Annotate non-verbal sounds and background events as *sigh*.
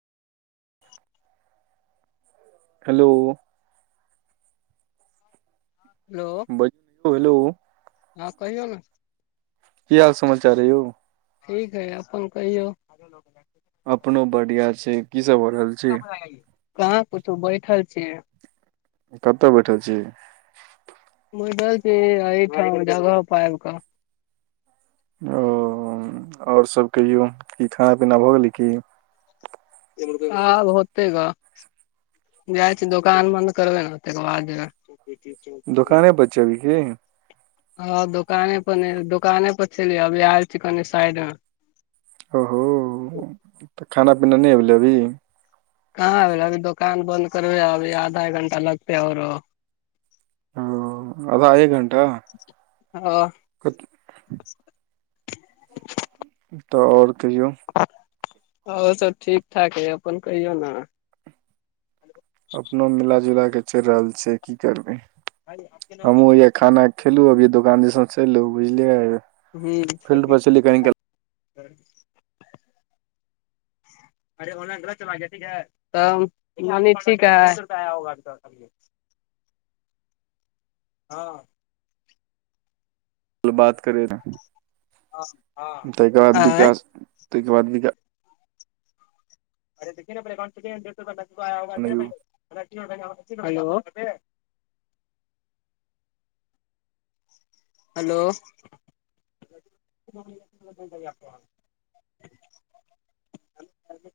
hello hello hello हँ कहियौ ने की हाल समाचार यौ ठीक हइ अपन कहियौ अपनो बढ़िया छै की सब हो रहल छै *inaudible* कहाँ कुछो बैठल छियै कतय बैठल छी बैठल छी एही ठाम जगह पर आबि कऽ ओ और सब कहियो क खाना पीना भऽ गेलै की आब होतय ग जाइ छिये दोकान बन्द करबै तहिके बद जेबै दुकाने पर छिये अभि की हँ दोकाने पर नै दोकान पर से अभी आयल छी कनि साइड मे ओ हो त खाना पीना नहि भेलै अभी कहाँ अभी दुकान बन्द करब अभी आधा एक घंटा लगतै आओरो ओ आधा एक घंटा हँ त आओर कहियो और सब ठीक ठाक य अपन कहियौ न अपनो मिलाजुला के चलि रहल छिय की करबै हमहुँ हिन खाना खेलु अभी दोकान दिसन सँ एलु बुझलियै फील्ड पर छलियै कनि ह्म *inaudible* तब मम्मी ठीकै हैय हँ बात करे न ताहिके बाद आँय विकास ताहिके बाद हेलो हेलो